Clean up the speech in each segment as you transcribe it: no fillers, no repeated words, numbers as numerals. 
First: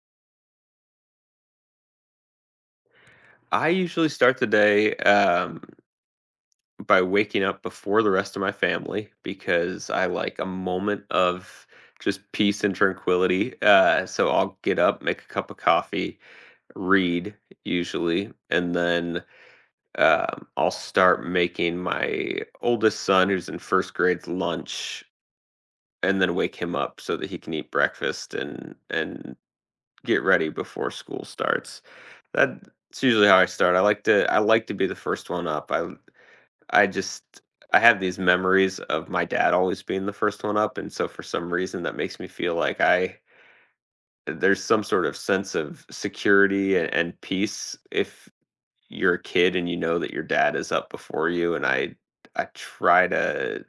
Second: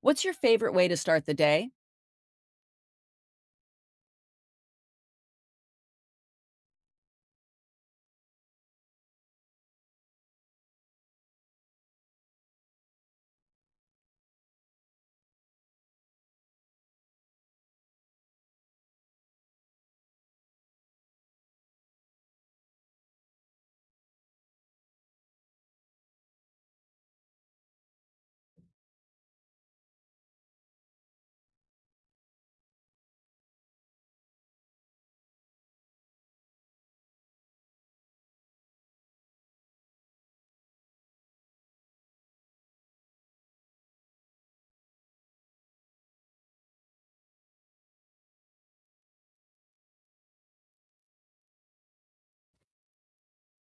What's your favorite way to start the day? I usually start the day by waking up before the rest of my family because I like a moment of just peace and tranquility. So I'll get up, make a cup of coffee, read usually, and then I'll start making my oldest son, who's in first grade, lunch, and then wake him up so that he can eat breakfast and get ready before school starts. That's usually how I start. I like to be the first one up. I just I have these memories of my dad always being the first one up, and so for some reason that makes me feel like I there's some sort of sense of security and peace if you're a kid and you know that your dad is up before you. And I try to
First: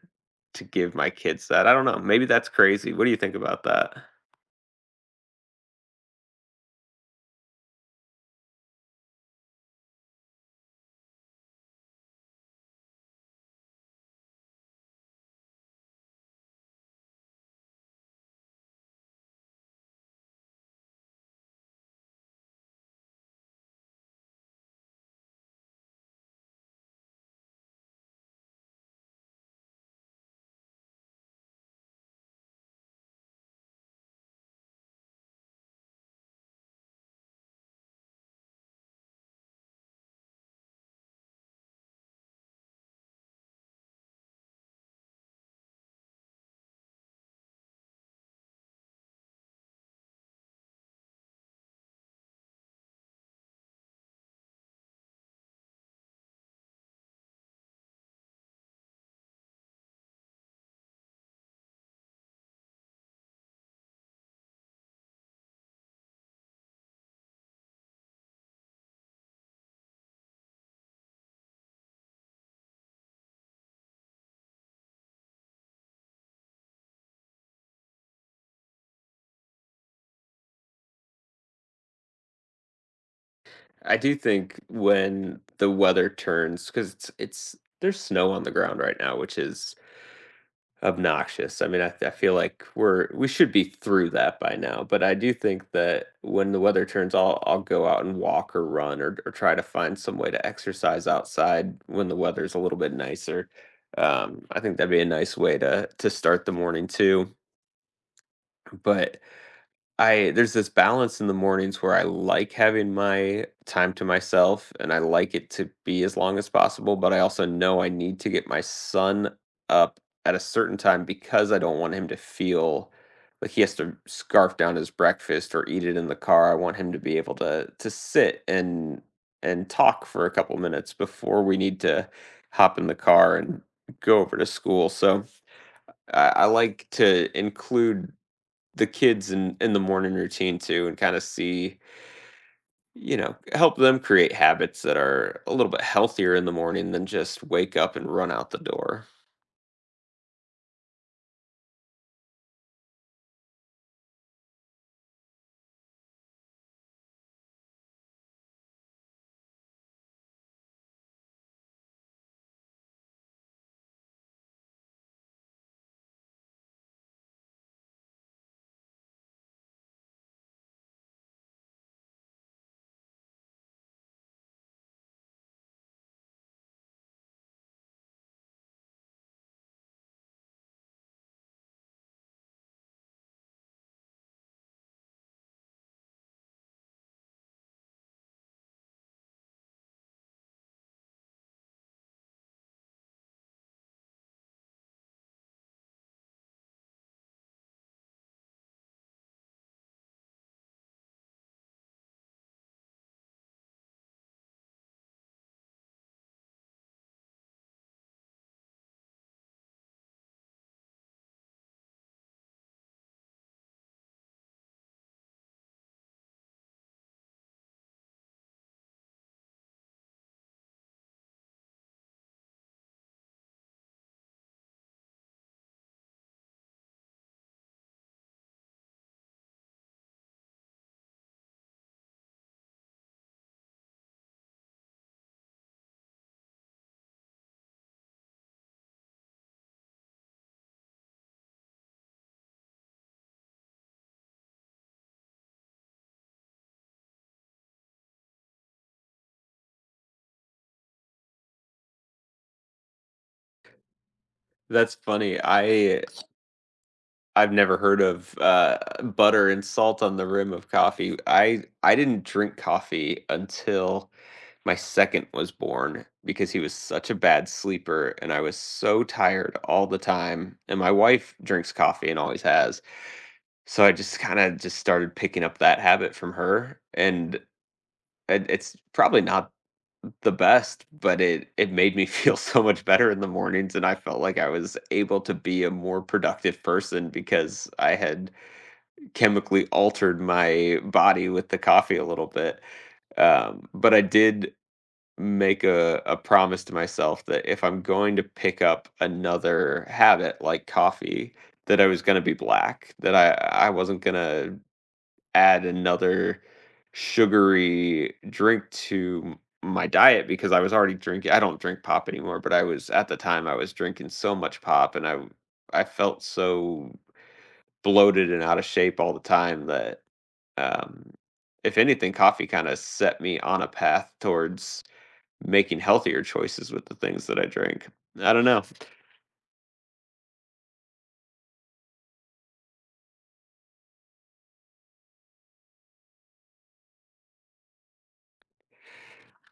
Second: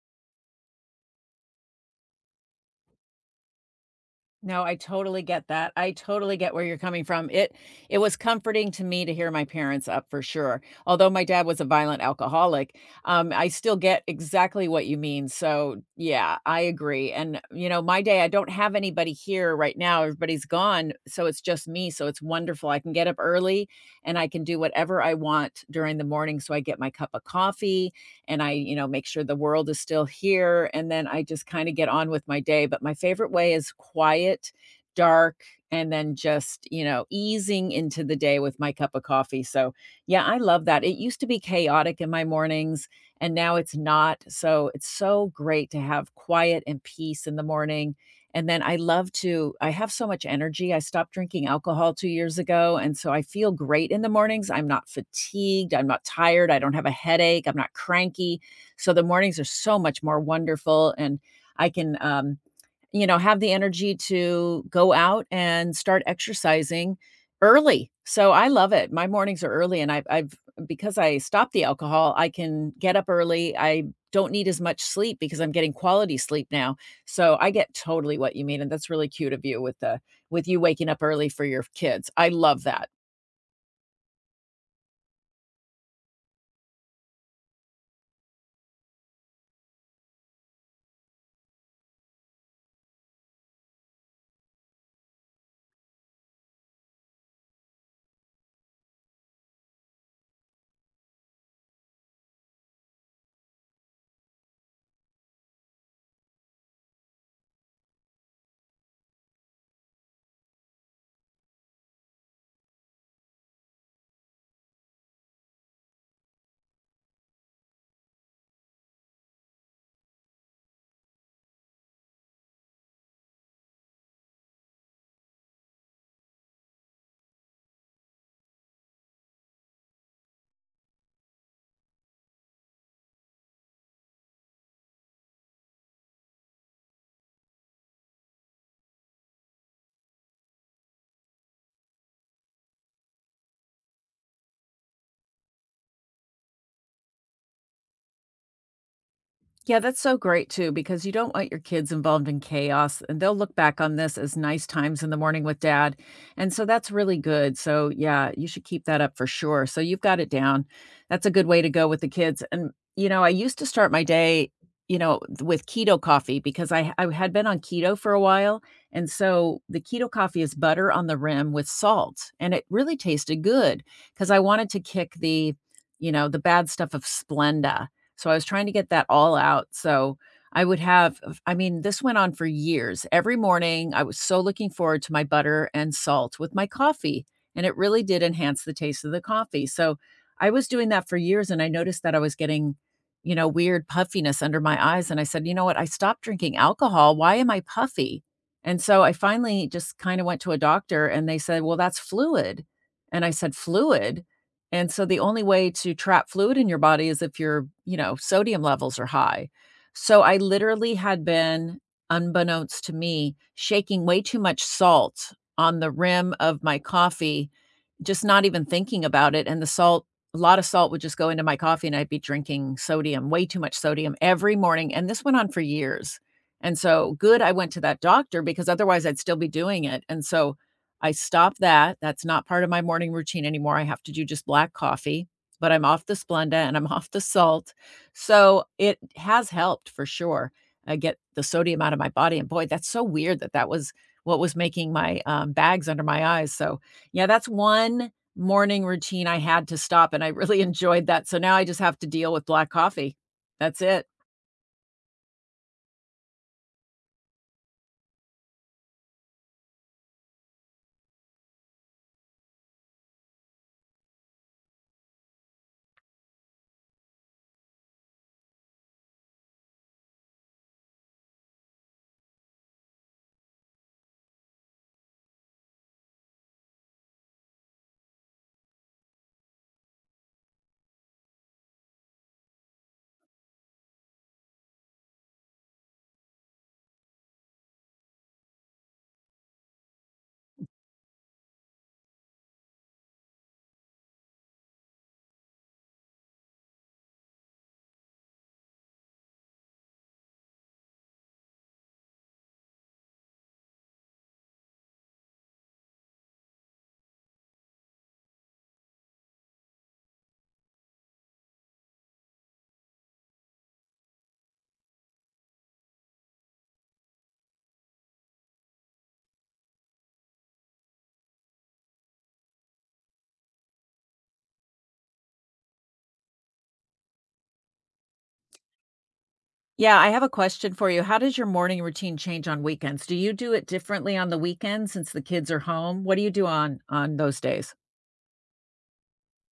to give my kids that. I don't know. Maybe that's crazy. What do you think about that? No, I totally get that. I totally get where you're coming from. It was comforting to me to hear my parents up for sure. Although my dad was a violent alcoholic, I still get exactly what you mean. So yeah, I agree. And my day, I don't have anybody here right now. Everybody's gone, so it's just me. So it's wonderful. I can get up early and I can do whatever I want during the morning. So I get my cup of coffee, and I, make sure the world is still here, and then I just kinda get on with my day, but my favorite way is quiet, dark, and then just, easing into the day with my cup of coffee, so, yeah, I love that. It used to be chaotic in my mornings, and now it's not, so it's so great to have quiet and peace in the morning, and then I love to I have so much energy. I stopped drinking alcohol 2 years ago, and so I feel great in the mornings. I'm not fatigued, I'm not tired, I don't have a headache, I'm not cranky. So the mornings are so much more wonderful, and I can, have the energy to go out and start exercising early. So I love it. My mornings are early and I've because I stopped the alcohol, I can get up early. I don't need as much sleep because I'm getting quality sleep now. So I get totally what you mean, and that's really cute of you with the with you waking up early for your kids. I love that. I do think when the weather turns, because it's there's snow on the ground right now, which is obnoxious. I mean, I feel like we should be through that by now, but I do think that when the weather turns, I'll go out and walk or run or try to find some way to exercise outside when the weather's a little bit nicer. I think that'd be a nice way to start the morning too. But I there's this balance in the mornings where I like having my time to myself, and I like it to be as long as possible, but I also know I need to get my son up at a certain time because I don't want him to feel like he has to scarf down his breakfast or eat it in the car. I want him to be able to sit and talk for a couple minutes before we need to hop in the car and go over to school. So I like to include the kids in the morning routine too and kind of see, help them create habits that are a little bit healthier in the morning than just wake up and run out the door. Yeah, that's so great too, because you don't want your kids involved in chaos, and they'll look back on this as nice times in the morning with dad. And so that's really good. So, yeah, you should keep that up for sure. So, you've got it down. That's a good way to go with the kids. And, I used to start my day, with keto coffee because I had been on keto for a while. And so the keto coffee is butter on the rim with salt, and it really tasted good because I wanted to kick the bad stuff of Splenda, so I was trying to get that all out. So I would have, I mean, this went on for years. Every morning, I was so looking forward to my butter and salt with my coffee, and it really did enhance the taste of the coffee. So I was doing that for years, and I noticed that I was getting, weird puffiness under my eyes, and I said, "You know what? I stopped drinking alcohol. Why am I puffy?" And so I finally just kinda went to a doctor, and they said, "Well, that's fluid." And I said, "Fluid?" And so the only way to trap fluid in your body is if your, sodium levels are high. So I literally had been, unbeknownst to me, shaking way too much salt on the rim of my coffee just not even thinking about it, and the salt a lot of salt would just go into my coffee, and I'd be drinking sodium, way too much sodium every morning, and this went on for years, and so, good I went to that doctor because otherwise I'd still be doing it, and so, I stopped that, that's not part of my morning routine anymore, I have to do just black coffee, but I'm off the Splenda and I'm off the salt, so it has helped for sure, I get the sodium out of my body, and boy, that's so weird that that was what was making my, bags under my eyes, so yeah, that's one morning routine I had to stop, and I really enjoyed that, so now I just have to deal with black coffee. That's it. That's funny. I've never heard of butter and salt on the rim of coffee. I didn't drink coffee until my second was born because he was such a bad sleeper and I was so tired all the time and my wife drinks coffee and always has. So I just kinda just started picking up that habit from her, and it's probably not the best, but it made me feel so much better in the mornings, and I felt like I was able to be a more productive person because I had chemically altered my body with the coffee a little bit. But I did make a promise to myself that if I'm going to pick up another habit like coffee, that I was gonna be black, that I wasn't gonna add another sugary drink to my diet because I don't drink pop anymore, but I was at the time I was drinking so much pop, and I felt so bloated and out of shape all the time that um if anything coffee kind of set me on a path towards making healthier choices with the things that I drink. I don't know. Yeah, I have a question for you. How does your morning routine change on weekends? Do you do it differently on the weekend since the kids are home? What do you do on those days?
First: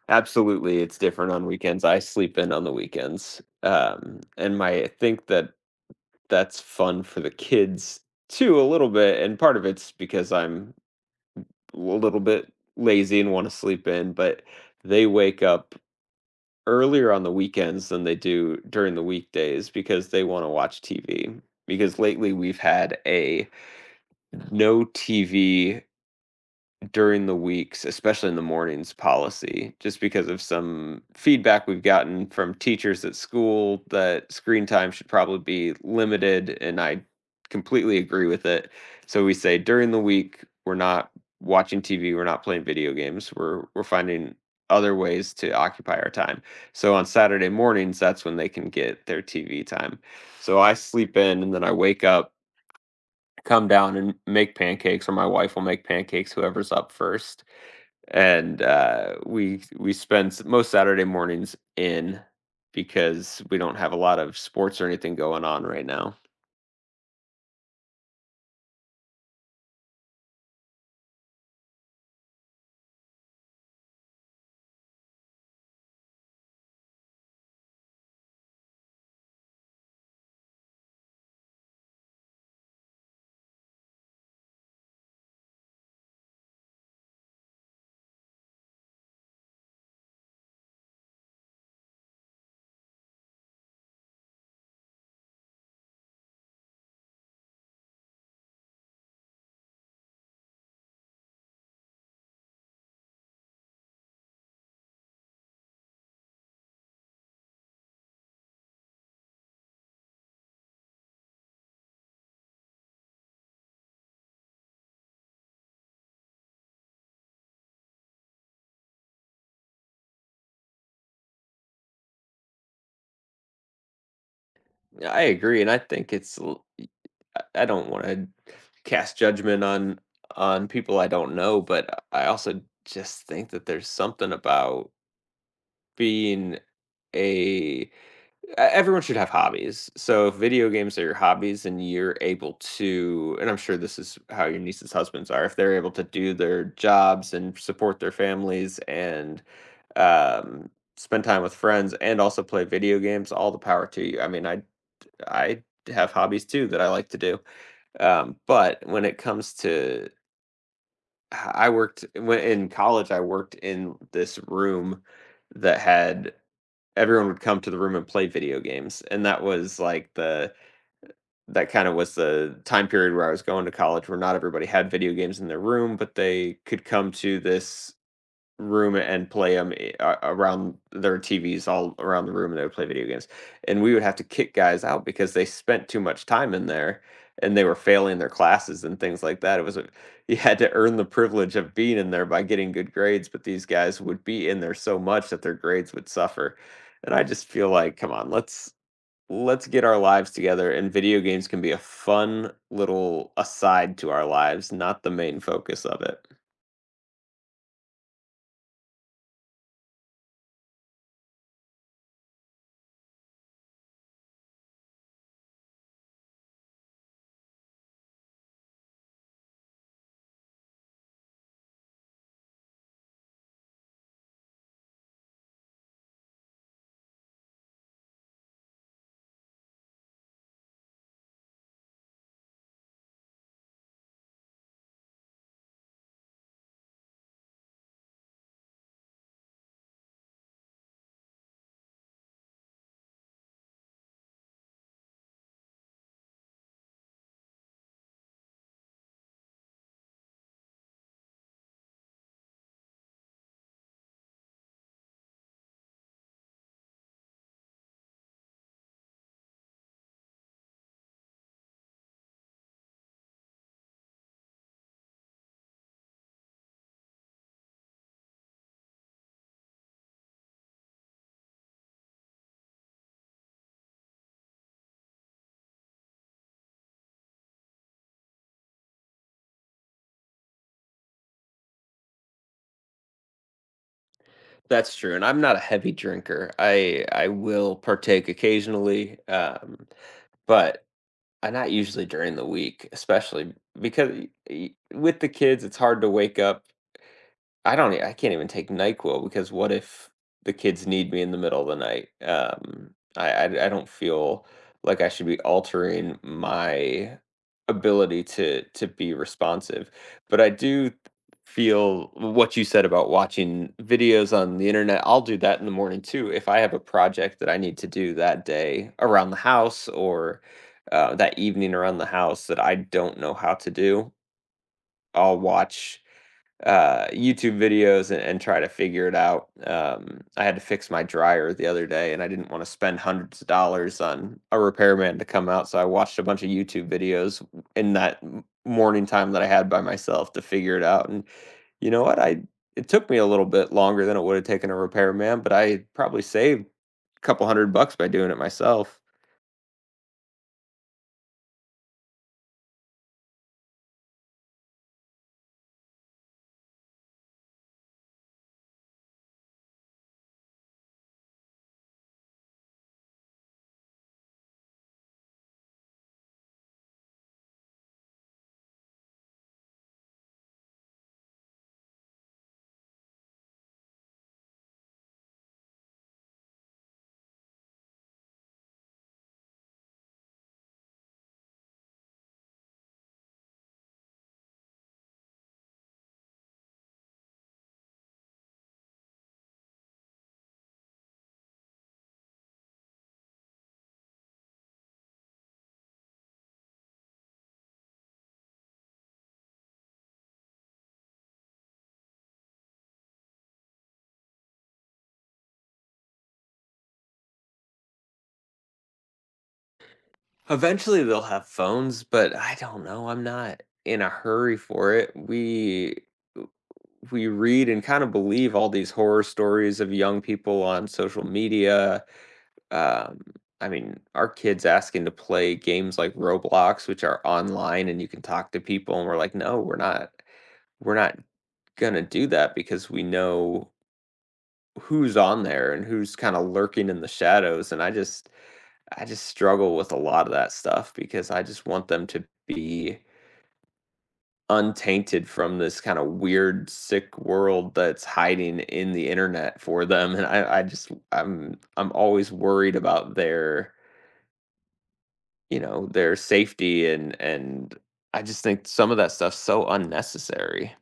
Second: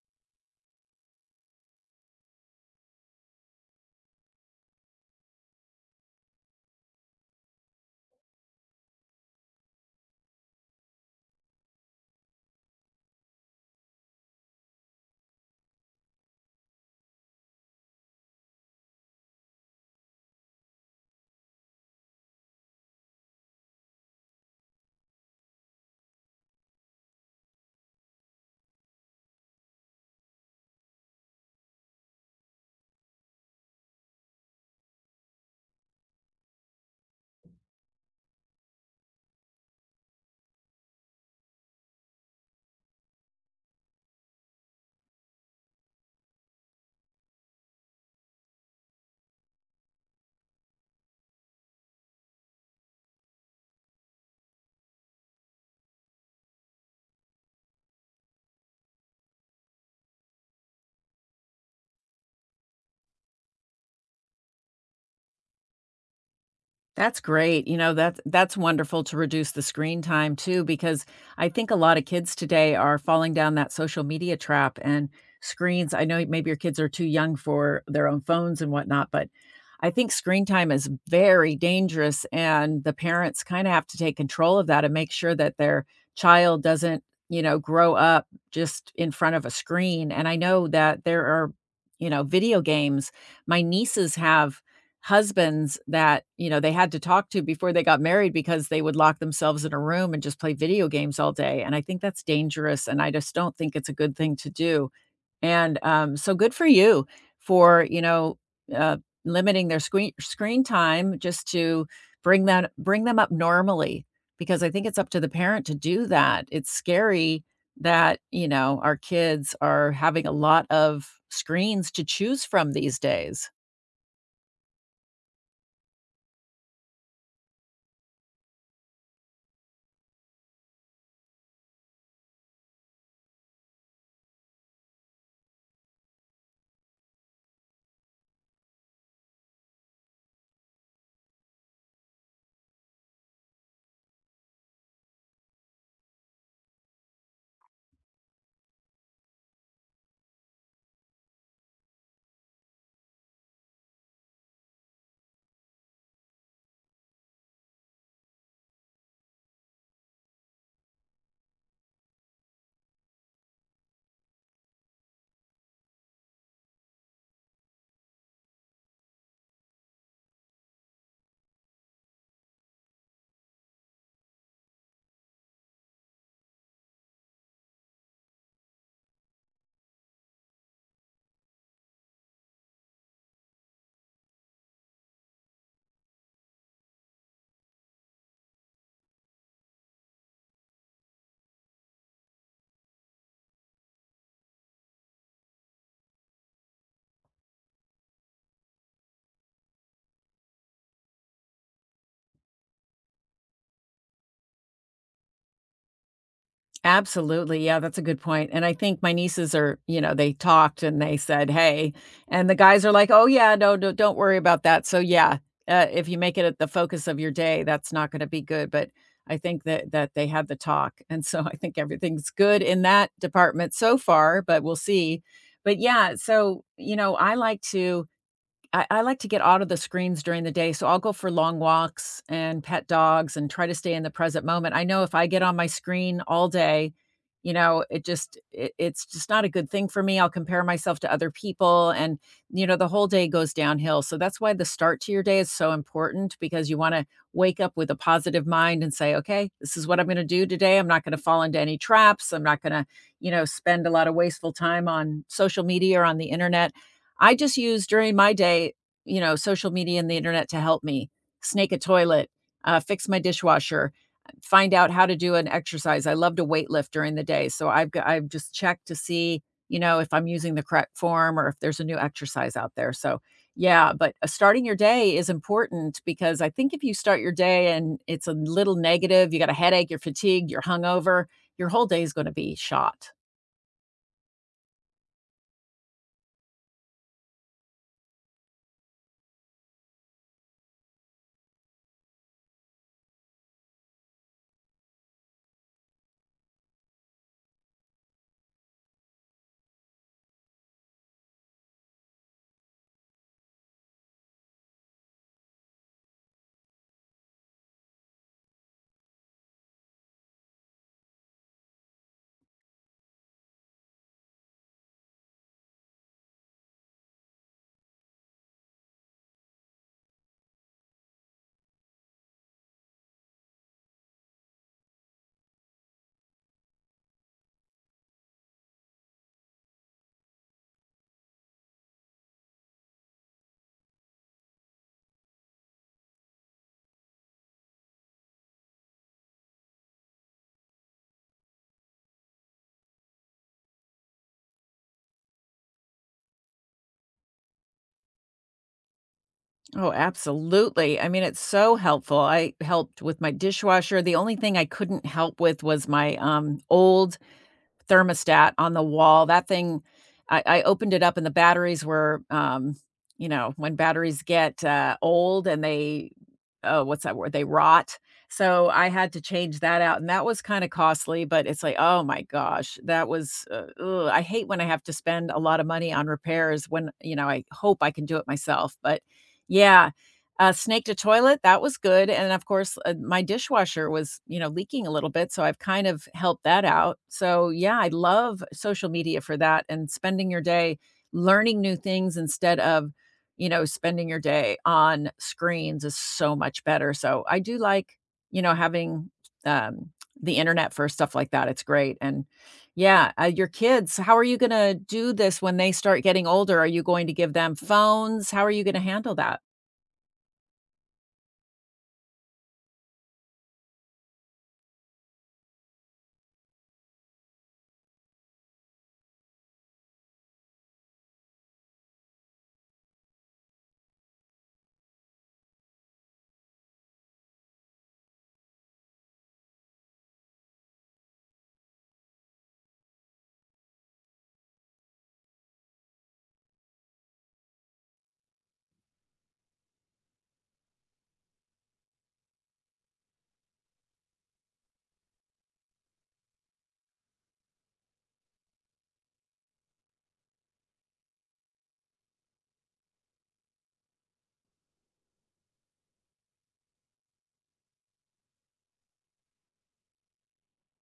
Absolutely, it's different on weekends. I sleep in on the weekends. And my I think that that's fun for the kids too a little bit, and part of it's because I'm a little bit lazy and want to sleep in, but they wake up earlier on the weekends than they do during the weekdays because they want to watch TV, because lately we've had a no TV during the weeks, especially in the mornings, policy, just because of some feedback we've gotten from teachers at school that screen time should probably be limited, and I completely agree with it. So we say during the week, we're not watching TV, we're not playing video games, we're finding other ways to occupy our time. So on Saturday mornings, that's when they can get their TV time. So I sleep in and then I wake up, come down and make pancakes, or my wife will make pancakes, whoever's up first, and we spend most Saturday mornings in because we don't have a lot of sports or anything going on right now. That's great. That's wonderful to reduce the screen time too, because I think a lot of kids today are falling down that social media trap and screens. I know maybe your kids are too young for their own phones and whatnot, but I think screen time is very dangerous, and the parents kind of have to take control of that and make sure that their child doesn't, grow up just in front of a screen. And I know that there are, video games. My nieces have husbands that, they had to talk to before they got married because they would lock themselves in a room and just play video games all day, and I think that's dangerous, and I just don't think it's a good thing to do, and, so good for you for, uh, limiting their screen time just to bring them up normally, because I think it's up to the parent to do that. It's scary that, our kids are having a lot of screens to choose from these days. Yeah, I agree, and I think it's l- y- I don't want to cast judgment on people I don't know, but I also just think that there's something about being a everyone should have hobbies. So if video games are your hobbies and you're able to, and I'm sure this is how your niece's husbands are, if they're able to do their jobs and support their families and um, spend time with friends and also play video games, all the power to you. I mean, I have hobbies too that I like to do, but when it comes to I worked when in college. I worked in this room that had everyone would come to the room and play video games, and that was like the that kinda was the time period where I was going to college where not everybody had video games in their room, but they could come to this room and play them around their TVs all around the room, and they would play video games. And we would have to kick guys out because they spent too much time in there, and they were failing their classes and things like that. It was a You had to earn the privilege of being in there by getting good grades, but these guys would be in there so much that their grades would suffer. And I just feel like, "Come on, let's get our lives together, and video games can be a fun little aside to our lives, not the main focus of it." Absolutely, yeah, that's a good point, and I think my nieces are they talked and they said, "Hey," and the guys are like, "Oh, yeah, no, no, don't worry about that," so yeah, if you make it at the focus of your day, that's not gonna be good, but I think that they had the talk, and so I think everything's good in that department so far, but we'll see, but yeah, so, I like to get out of the screens during the day, so I'll go for long walks and pet dogs and try to stay in the present moment. I know if I get on my screen all day, it's just not a good thing for me. I'll compare myself to other people and the whole day goes downhill. So that's why the start to your day is so important because you want to wake up with a positive mind and say, "Okay, this is what I'm going to do today. I'm not going to fall into any traps. I'm not going to, spend a lot of wasteful time on social media or on the internet." I just use during my day, social media and the internet to help me snake a toilet, fix my dishwasher, find out how to do an exercise. I love to weight lift during the day, so I've just checked to see, if I'm using the correct form or if there's a new exercise out there, so, yeah, but, starting your day is important because I think if you start your day and it's a little negative, you got a headache, you're fatigued, you're hungover, your whole day is gonna be shot. That's true, and I'm not a heavy drinker. I will partake occasionally, but I not usually during the week, especially because with the kids it's hard to wake up. I don't e I can't even take NyQuil because what if the kids need me in the middle of the night? I don't feel like I should be altering my ability to be responsive, but I do feel what you said about watching videos on the internet. I'll do that in the morning too. If I have a project that I need to do that day around the house or that evening around the house that I don't know how to do, I'll watch YouTube videos and try to figure it out. I had to fix my dryer the other day, and I didn't want to spend hundreds of dollars on a repairman to come out, so I watched a bunch of YouTube videos in that morning time that I had by myself to figure it out. And you know what? I It took me a little bit longer than it would have taken a repairman, but I probably saved a couple $100 by doing it myself. Oh, absolutely. I mean, it's so helpful. I helped with my dishwasher. The only thing I couldn't help with was my old thermostat on the wall. That thing, I opened it up, and the batteries were, when batteries get old and they, oh, what's that word? They rot. So I had to change that out, and that was kind of costly. But it's like, oh my gosh, that was. Ugh. I hate when I have to spend a lot of money on repairs when, I hope I can do it myself, but yeah, snaked a toilet, that was good, and of course, my dishwasher was, leaking a little bit, so I've kind of helped that out. So, yeah, I love social media for that and spending your day learning new things instead of, spending your day on screens is so much better. So, I do like, having, um, the internet for stuff like that. It's great, and yeah, your kids, how are you gonna do this when they start getting older? Are you going to give them phones? How are you gonna handle that? Eventually, they'll have phones, but I don't know. I'm not in a hurry for it. We read and kind of believe all these horror stories of young people on social media. Um, I mean, our kids asking to play games like Roblox, which are online and you can talk to people, and we're like, no, we're not gonna do that because we know who's on there and who's kind of lurking in the shadows. And I just struggle with a lot of that stuff because I just want them to be untainted from this kind of weird, sick world that's hiding in the internet for them, and I just I'm always worried about their, their safety and I just think some of that stuff's so unnecessary.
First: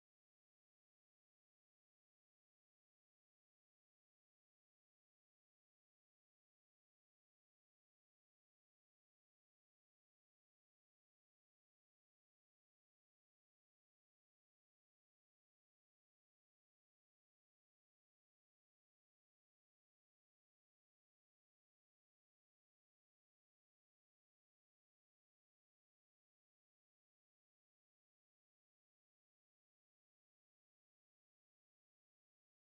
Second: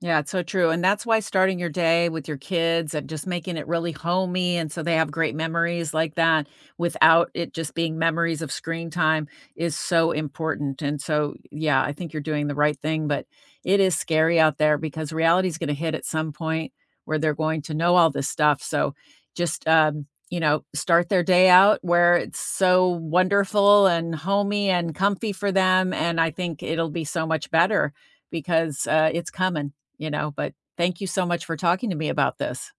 Yeah, it's so true, and that's why starting your day with your kids and just making it really homey and so they have great memories like that without it just being memories of screen time is so important, and so, yeah, I think you're doing the right thing, but it is scary out there because reality is gonna hit at some point where they're going to know all this stuff, so just, start their day out where it's so wonderful and homey and comfy for them, and I think it'll be so much better because, it's coming. But thank you so much for talking to me about this.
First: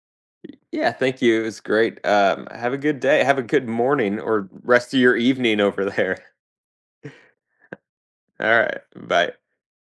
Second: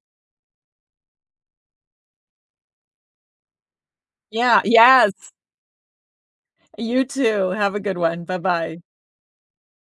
Yeah, thank you, it was great, have a good day, have a good morning or Yeah, rest of your yes. evening over there. You too. Have a good one. Bye-bye. Alright, bye.